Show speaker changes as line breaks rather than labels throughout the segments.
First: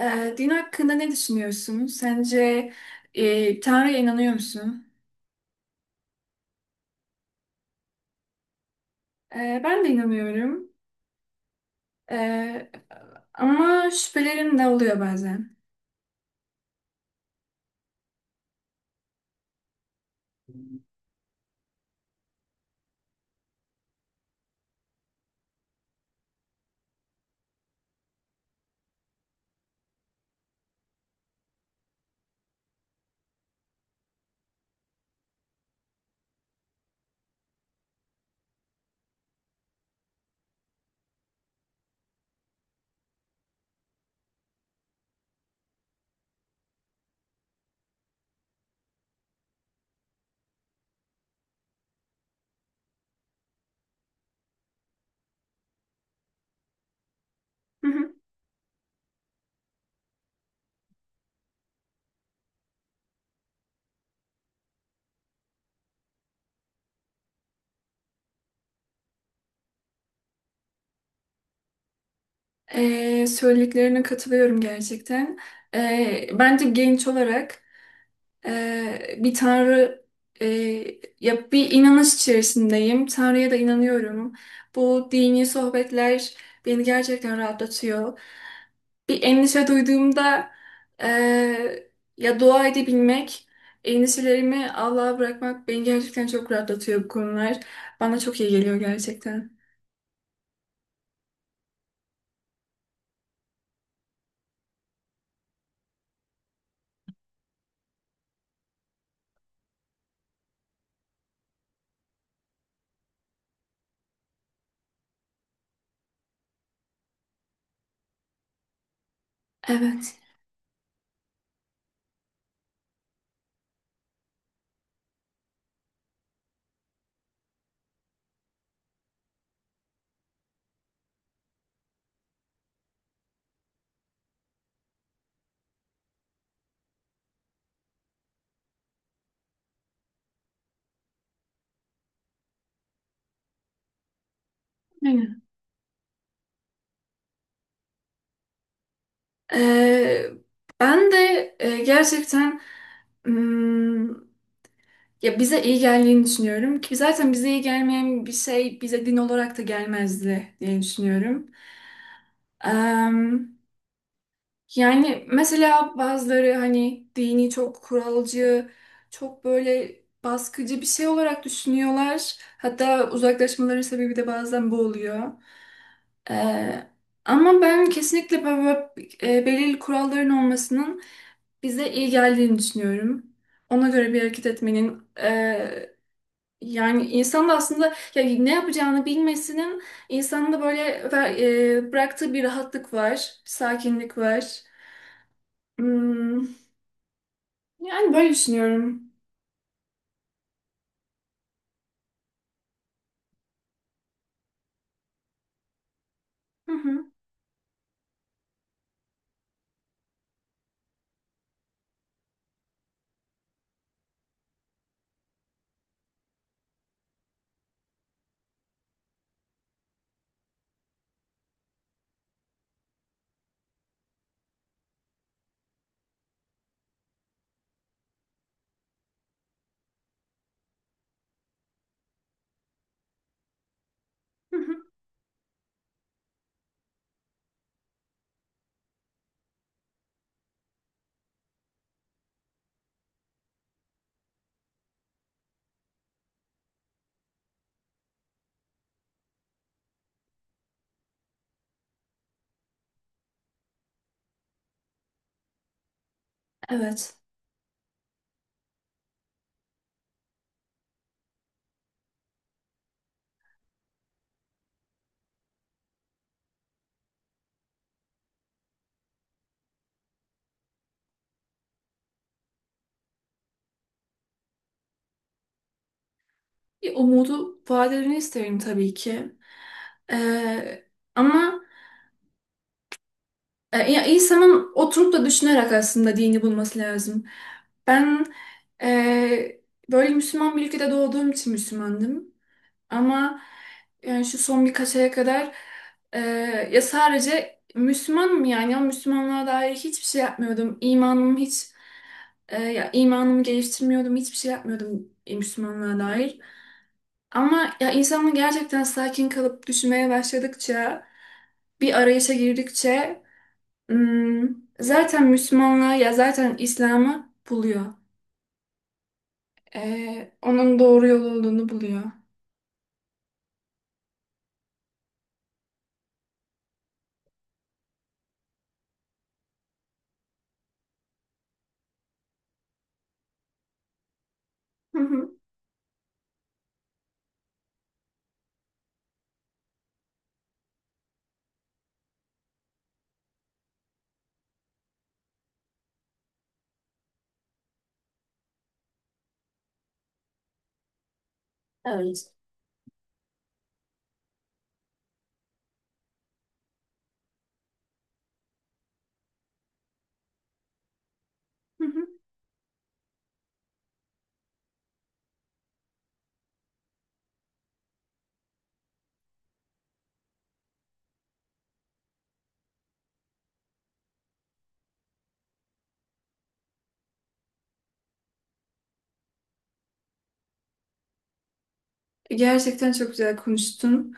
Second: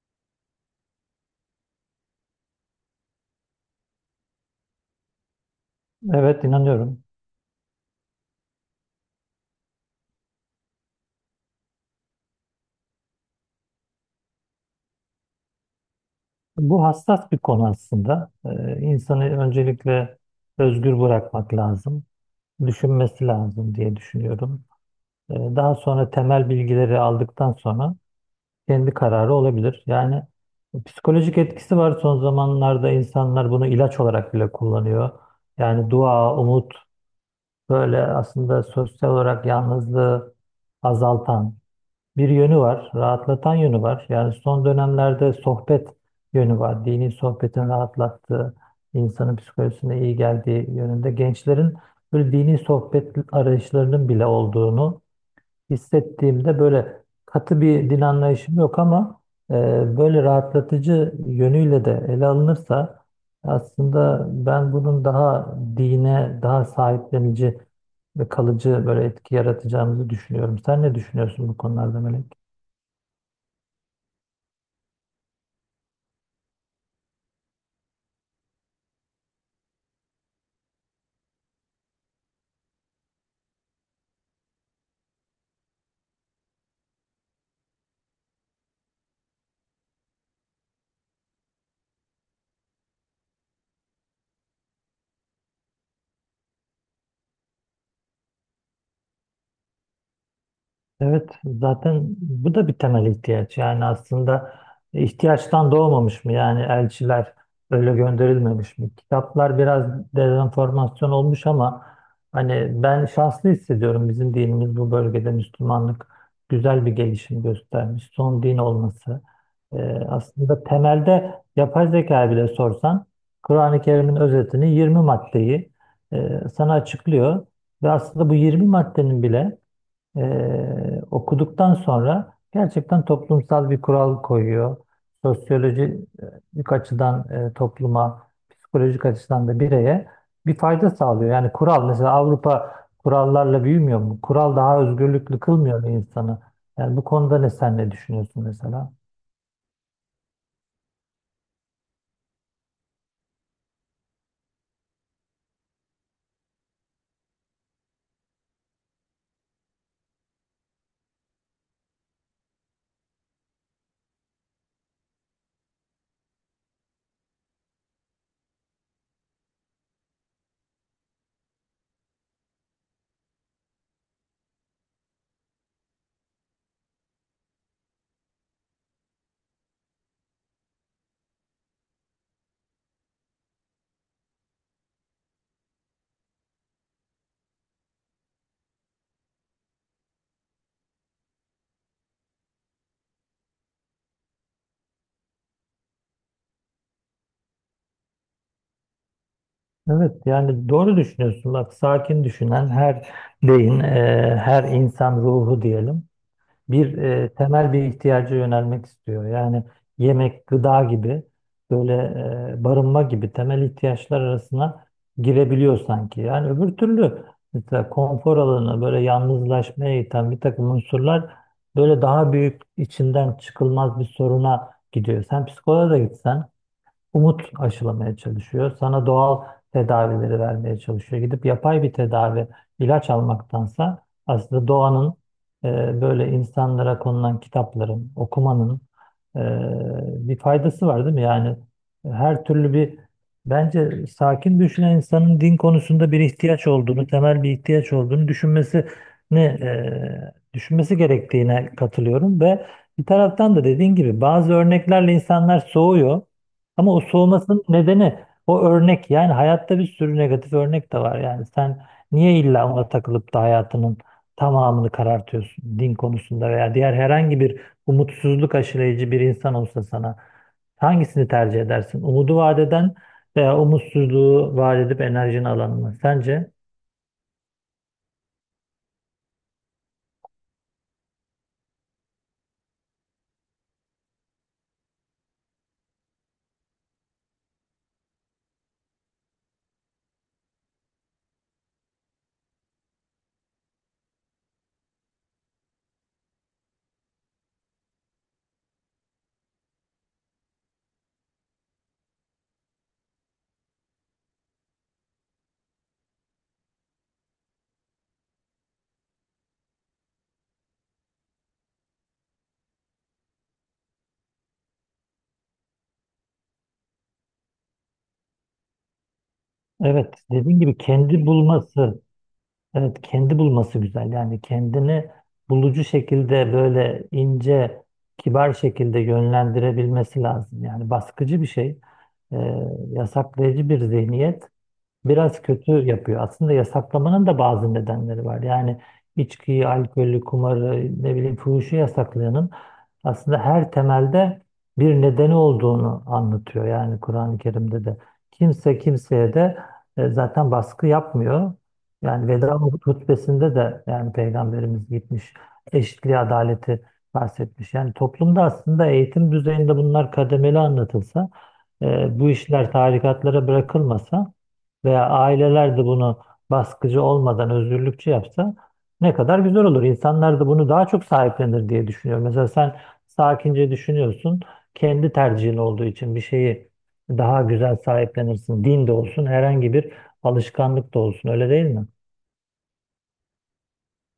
Din hakkında ne düşünüyorsun? Sence Tanrı'ya inanıyor musun?
Evet inanıyorum.
Ben de inanıyorum. Ee, Ama şüphelerim de oluyor bazen.
Bu hassas bir konu aslında. İnsanı öncelikle özgür bırakmak lazım. Düşünmesi lazım diye düşünüyorum. Daha sonra temel bilgileri aldıktan sonra kendi kararı olabilir. Yani psikolojik etkisi var, son zamanlarda insanlar bunu ilaç olarak bile kullanıyor. Yani dua, umut böyle aslında sosyal olarak yalnızlığı azaltan bir yönü var, rahatlatan yönü var. Yani son dönemlerde sohbet yönü var. Dini sohbetin rahatlattığı, insanın psikolojisine iyi geldiği yönünde. Gençlerin böyle dini sohbet arayışlarının bile olduğunu hissettiğimde, böyle katı
Hı
bir din
hı.
anlayışım yok, ama e, böyle rahatlatıcı yönüyle de ele alınırsa aslında ben bunun daha dine, daha sahiplenici ve kalıcı böyle etki yaratacağımızı düşünüyorum. Sen ne düşünüyorsun bu konularda, Melek?
Söylediklerine katılıyorum gerçekten. Bence genç olarak bir Tanrı e, ya bir inanış içerisindeyim. Tanrı'ya da inanıyorum. Bu dini sohbetler beni gerçekten rahatlatıyor. Bir endişe duyduğumda eee, ya dua edebilmek, endişelerimi Allah'a bırakmak beni gerçekten çok rahatlatıyor bu konular. Bana çok iyi geliyor gerçekten.
Evet, zaten bu da bir temel ihtiyaç. Yani aslında ihtiyaçtan doğmamış mı? Yani elçiler öyle gönderilmemiş mi? Kitaplar biraz dezenformasyon olmuş, ama hani ben şanslı hissediyorum. Bizim dinimiz bu bölgede, Müslümanlık güzel bir gelişim göstermiş. Son din olması.
Evet.
Aslında temelde yapay zeka bile sorsan Kur'an-ı Kerim'in özetini, 20 maddeyi, sana açıklıyor. Ve aslında bu 20 maddenin bile, okuduktan sonra, gerçekten toplumsal bir kural koyuyor. Sosyolojik açıdan topluma, psikolojik açıdan da bireye bir fayda sağlıyor. Yani kural, mesela Avrupa kurallarla büyümüyor mu? Kural daha özgürlüklü
Aynen.
kılmıyor mu insanı? Yani bu konuda ne sen ne düşünüyorsun mesela?
Eee, Ben de gerçekten ya bize iyi geldiğini düşünüyorum ki zaten bize iyi gelmeyen bir şey bize din olarak da gelmezdi diye düşünüyorum. Em, Yani mesela bazıları hani dini çok kuralcı, çok böyle baskıcı bir şey olarak düşünüyorlar. Hatta uzaklaşmaların sebebi de bazen bu oluyor. E, Ama ben kesinlikle böyle, belirli kuralların olmasının bize iyi geldiğini düşünüyorum. Ona göre bir hareket etmenin, yani insan da aslında ya ne yapacağını bilmesinin, insanın da böyle bıraktığı bir rahatlık var, sakinlik var. Hmm, yani böyle düşünüyorum.
Evet yani doğru düşünüyorsun. Bak, sakin düşünen her beyin, her insan ruhu diyelim,
Hı
bir
hı,
temel bir ihtiyaca yönelmek istiyor. Yani yemek, gıda gibi, böyle barınma gibi temel ihtiyaçlar arasına girebiliyor sanki. Yani öbür türlü mesela konfor alanı, böyle yalnızlaşmaya iten bir takım unsurlar, böyle daha büyük içinden çıkılmaz bir soruna gidiyor. Sen psikoloğa da gitsen umut aşılamaya çalışıyor. Sana doğal tedavileri vermeye çalışıyor. Gidip yapay bir tedavi, ilaç almaktansa
hı
aslında
hı.
doğanın, böyle insanlara konulan kitapların, okumanın e, bir faydası var değil mi? Yani her türlü, bir bence sakin düşünen insanın din konusunda bir ihtiyaç olduğunu, temel bir ihtiyaç olduğunu düşünmesini, düşünmesi gerektiğine katılıyorum ve bir taraftan da dediğin gibi bazı örneklerle insanlar soğuyor. Ama o
Evet.
soğumasının nedeni o örnek. Yani hayatta bir sürü negatif örnek de var. Yani sen niye illa ona takılıp da hayatının tamamını karartıyorsun din konusunda veya diğer herhangi bir, umutsuzluk aşılayıcı bir insan olsa sana, hangisini tercih edersin? Umudu vaat eden veya umutsuzluğu vaat edip enerjini alan mı? Sence?
Bir umudu vadelerini isterim tabii ki. Ee, Ama ya insanın oturup da düşünerek aslında dini bulması lazım. Ben e, böyle Müslüman bir ülkede doğduğum için Müslümandım. Ama yani şu son birkaç aya kadar e, ya sadece Müslümanım yani ama Müslümanlığa dair hiçbir şey yapmıyordum. İmanım hiç ya imanımı geliştirmiyordum. Hiçbir şey yapmıyordum Müslümanlığa dair. Ama ya insanın gerçekten sakin kalıp düşünmeye başladıkça bir arayışa girdikçe hmm, zaten Müslümanlığı ya zaten İslam'ı buluyor.
Evet, dediğin
Onun
gibi
doğru yol
kendi
olduğunu buluyor.
bulması. Evet kendi bulması güzel. Yani kendini bulucu şekilde, böyle ince, kibar şekilde yönlendirebilmesi lazım. Yani baskıcı bir şey, e, yasaklayıcı bir zihniyet
Hı hı,
biraz kötü yapıyor. Aslında yasaklamanın da bazı nedenleri var. Yani içkiyi, alkolü, kumarı, ne bileyim fuhuşu yasaklayanın aslında her temelde bir nedeni olduğunu anlatıyor. Yani Kur'an-ı Kerim'de de kimse kimseye de zaten baskı yapmıyor. Yani veda hutbesinde de, yani Peygamberimiz gitmiş eşitliği, adaleti bahsetmiş. Yani toplumda aslında eğitim düzeyinde bunlar kademeli anlatılsa,
hı hı.
bu işler tarikatlara bırakılmasa, veya aileler de bunu baskıcı olmadan özgürlükçü yapsa, ne kadar güzel olur. İnsanlar da bunu daha çok sahiplenir diye düşünüyorum. Mesela sen sakince düşünüyorsun, kendi tercihin olduğu için bir şeyi daha güzel sahiplenirsin. Din de olsun, herhangi bir alışkanlık da olsun. Öyle değil mi?
Gerçekten çok güzel konuştun.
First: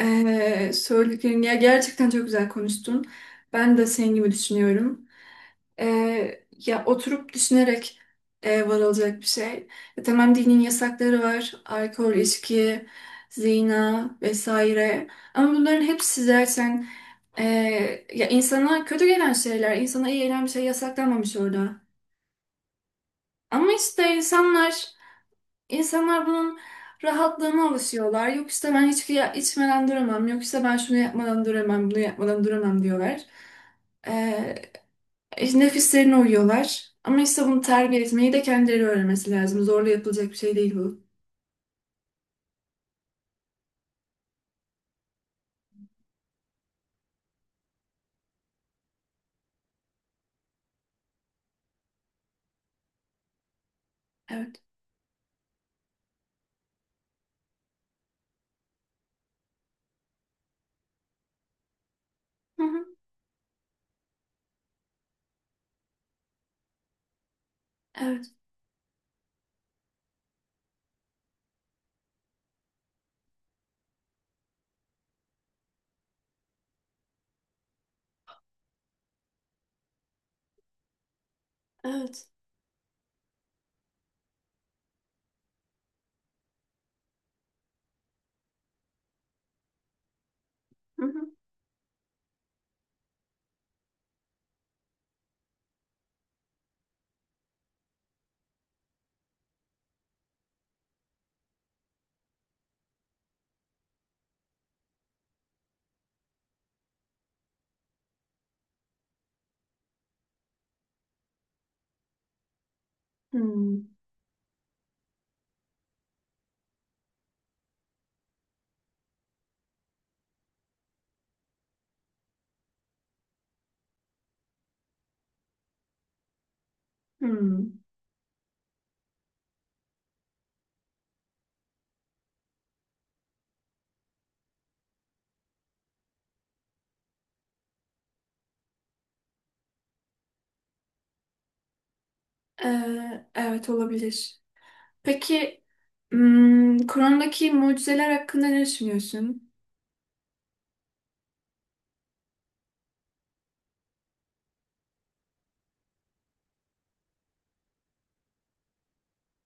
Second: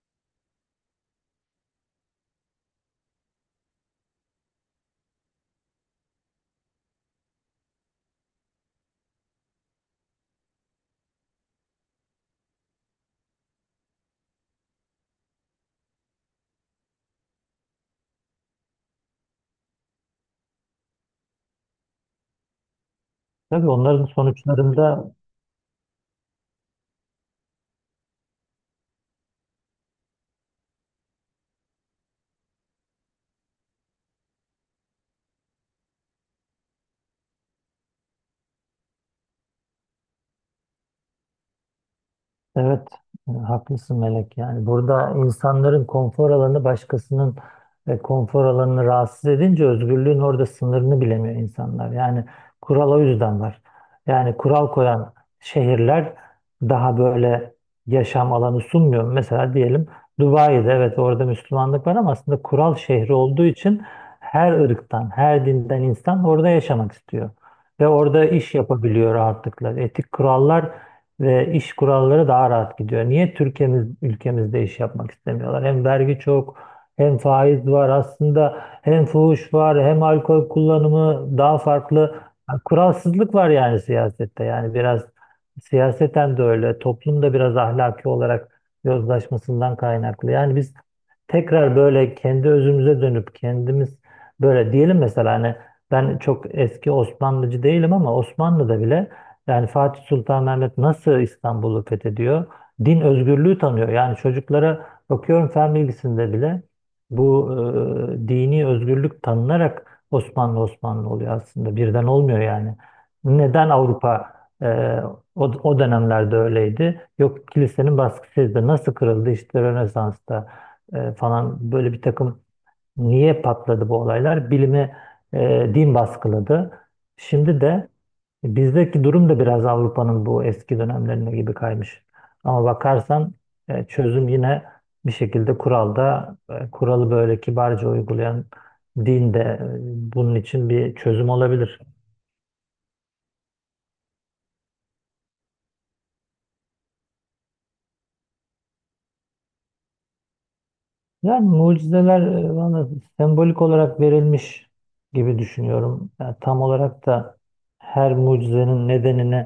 Söylediklerin ya gerçekten çok güzel konuştun. Ben de senin gibi düşünüyorum. Ya oturup düşünerek varılacak bir şey. Tamam dinin yasakları var. Alkol, içki, zina vesaire. Ama bunların hepsi zaten e, ya insana kötü gelen şeyler, insana iyi gelen bir şey yasaklanmamış orada.
Tabii
Ama
onların
işte insanlar
sonuçlarında.
bunun rahatlığına alışıyorlar. Yok işte ben içmeden duramam. Yok işte ben şunu yapmadan duramam, bunu yapmadan duramam diyorlar. Nefislerine uyuyorlar. Ama işte bunu terbiye etmeyi de kendileri öğrenmesi lazım. Zorla yapılacak bir şey değil bu.
Evet, haklısın Melek. Yani burada insanların konfor alanı, başkasının konfor alanını rahatsız edince, özgürlüğün orada sınırını bilemiyor insanlar. Yani kural o yüzden var. Yani
Evet.
kural koyan şehirler daha böyle yaşam alanı sunmuyor. Mesela diyelim, Dubai'de evet orada Müslümanlık var, ama aslında
Hı
kural
hı.
şehri olduğu için her ırktan, her dinden insan orada yaşamak istiyor. Ve
Evet.
orada iş yapabiliyor rahatlıkla. Etik kurallar ve iş kuralları daha rahat gidiyor. Niye Türkiye'miz, ülkemizde iş yapmak istemiyorlar? Hem vergi çok, hem faiz var aslında, hem fuhuş var, hem alkol kullanımı daha farklı.
Evet.
Yani kuralsızlık var, yani siyasette. Yani biraz siyaseten de öyle, toplum da biraz ahlaki olarak yozlaşmasından kaynaklı. Yani biz
Hı hı.
tekrar böyle kendi özümüze dönüp, kendimiz böyle diyelim, mesela hani ben çok eski Osmanlıcı değilim, ama Osmanlı'da bile, yani Fatih Sultan Mehmet nasıl İstanbul'u fethediyor? Din özgürlüğü tanıyor. Yani çocuklara bakıyorum, fen bilgisinde bile bu dini özgürlük tanınarak Osmanlı oluyor aslında. Birden olmuyor yani. Neden
Hmm.
Avrupa, e, o dönemlerde öyleydi? Yok, kilisenin baskısıydı. Nasıl kırıldı? İşte Rönesans'ta falan, böyle bir takım. Niye patladı bu olaylar? Bilimi din baskıladı. Şimdi
Hmm.
de bizdeki durum da biraz Avrupa'nın bu eski dönemlerine gibi kaymış. Ama bakarsan çözüm yine bir şekilde kuralda, kuralı böyle kibarca uygulayan din de bunun için bir çözüm olabilir.
Evet olabilir. Peki hmm, Kur'an'daki mucizeler hakkında ne düşünüyorsun?
Yani mucizeler bana sembolik olarak verilmiş gibi düşünüyorum. Yani tam olarak da her mucizenin nedenini,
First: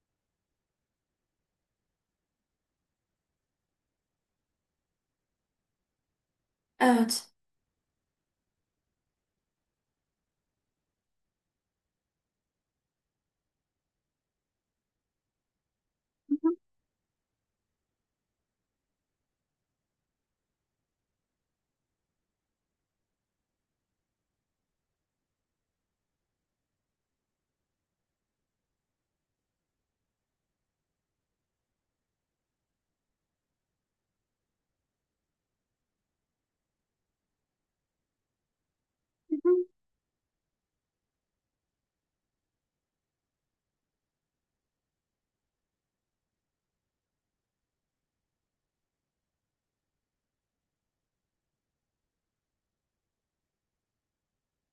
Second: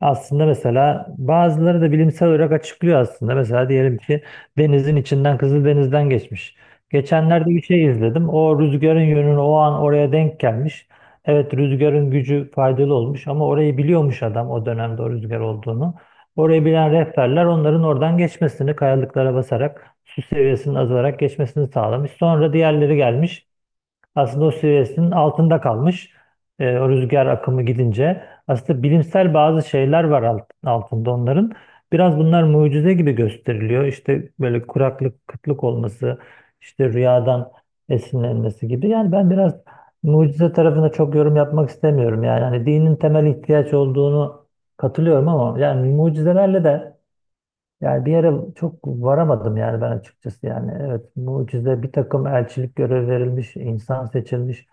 aslında mesela bazıları da bilimsel olarak açıklıyor aslında. Mesela diyelim ki, denizin içinden, Kızıldeniz'den geçmiş.
Evet.
Geçenlerde bir şey izledim. O rüzgarın yönünü o an oraya denk gelmiş. Evet, rüzgarın gücü faydalı olmuş, ama orayı biliyormuş adam, o dönemde o rüzgar olduğunu.
Hı hı.
Orayı bilen rehberler, onların oradan geçmesini kayalıklara basarak, su seviyesinin azalarak geçmesini sağlamış. Sonra diğerleri gelmiş. Aslında o seviyesinin altında kalmış. O rüzgar akımı gidince. Aslında bilimsel bazı şeyler var alt, altında onların. Biraz bunlar mucize gibi gösteriliyor. İşte böyle kuraklık, kıtlık olması, işte rüyadan esinlenmesi gibi. Yani ben
Hı
biraz
hı.
mucize tarafına çok yorum yapmak istemiyorum. Yani hani dinin temel ihtiyaç olduğunu katılıyorum, ama yani mucizelerle de, yani bir yere çok varamadım yani ben, açıkçası. Yani evet, mucize, bir takım elçilik görev verilmiş, insan seçilmiş,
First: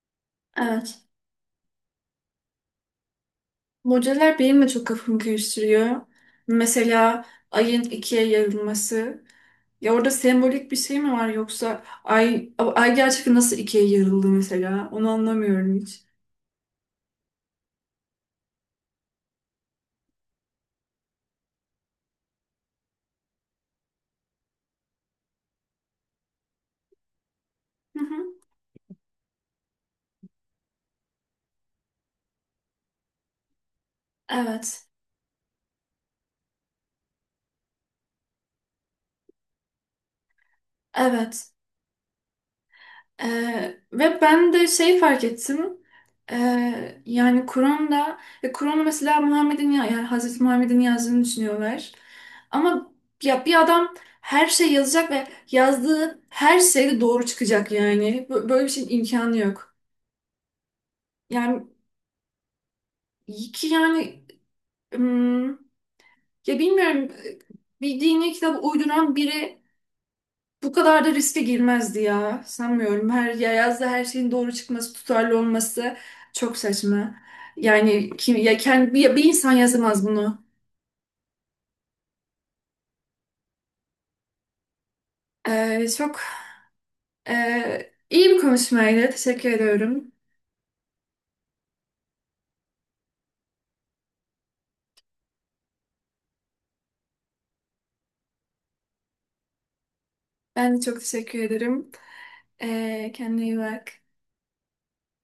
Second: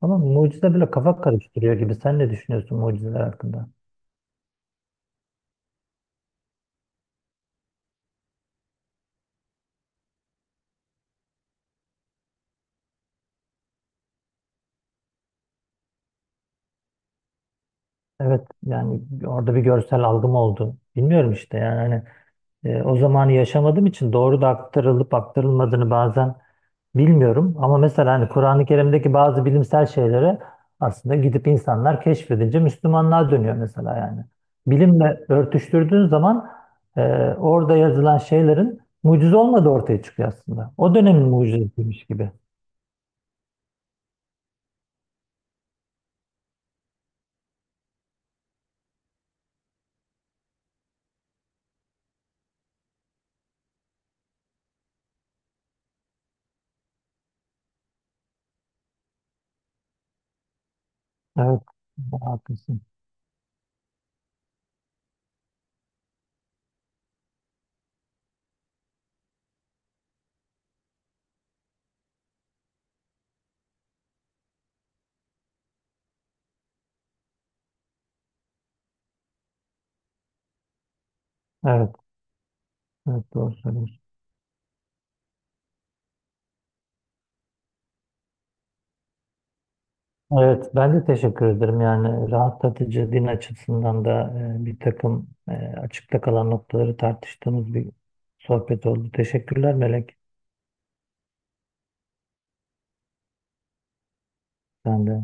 ama mucize bile
Evet.
kafa karıştırıyor gibi. Sen ne düşünüyorsun mucizeler hakkında?
Mucizeler benim de çok kafamı karıştırıyor. Mesela ayın ikiye yarılması. Ya orada sembolik bir şey mi var yoksa ay gerçekten nasıl ikiye yarıldı mesela? Onu anlamıyorum hiç.
Evet yani orada bir görsel algım oldu, bilmiyorum işte, yani hani o zamanı yaşamadığım için doğru da aktarılıp aktarılmadığını bazen bilmiyorum. Ama
Hı
mesela
hı.
hani Kur'an-ı Kerim'deki bazı bilimsel şeylere aslında gidip insanlar keşfedince Müslümanlığa dönüyor mesela yani.
Evet.
Bilimle örtüştürdüğün zaman e, orada yazılan şeylerin mucize olmadığı ortaya çıkıyor aslında. O dönemin
Evet.
mucizesiymiş gibi.
Ve ben de şey fark ettim. Yani Kur'an'ı mesela yani Hazreti Muhammed'in yazdığını düşünüyorlar. Ama ya bir adam her şey yazacak ve yazdığı her şey de doğru çıkacak yani. Böyle bir şeyin imkanı yok.
Evet,
Yani
haklısın.
iki yani ya bilmiyorum, bir dini kitap uyduran biri bu kadar da riske girmezdi ya. Sanmıyorum. Her ya yazda her şeyin doğru çıkması, tutarlı olması çok saçma. Yani kim ya kendi bir insan yazamaz bunu.
Evet, evet doğru söylüyorsun.
Çok iyi bir konuşmaydı. Teşekkür ediyorum.
Evet, ben de teşekkür ederim. Yani rahatlatıcı din açısından da bir takım açıkta kalan noktaları tartıştığımız bir sohbet oldu. Teşekkürler Melek.
Ben de çok teşekkür ederim. Kendine iyi bak.
Ben de.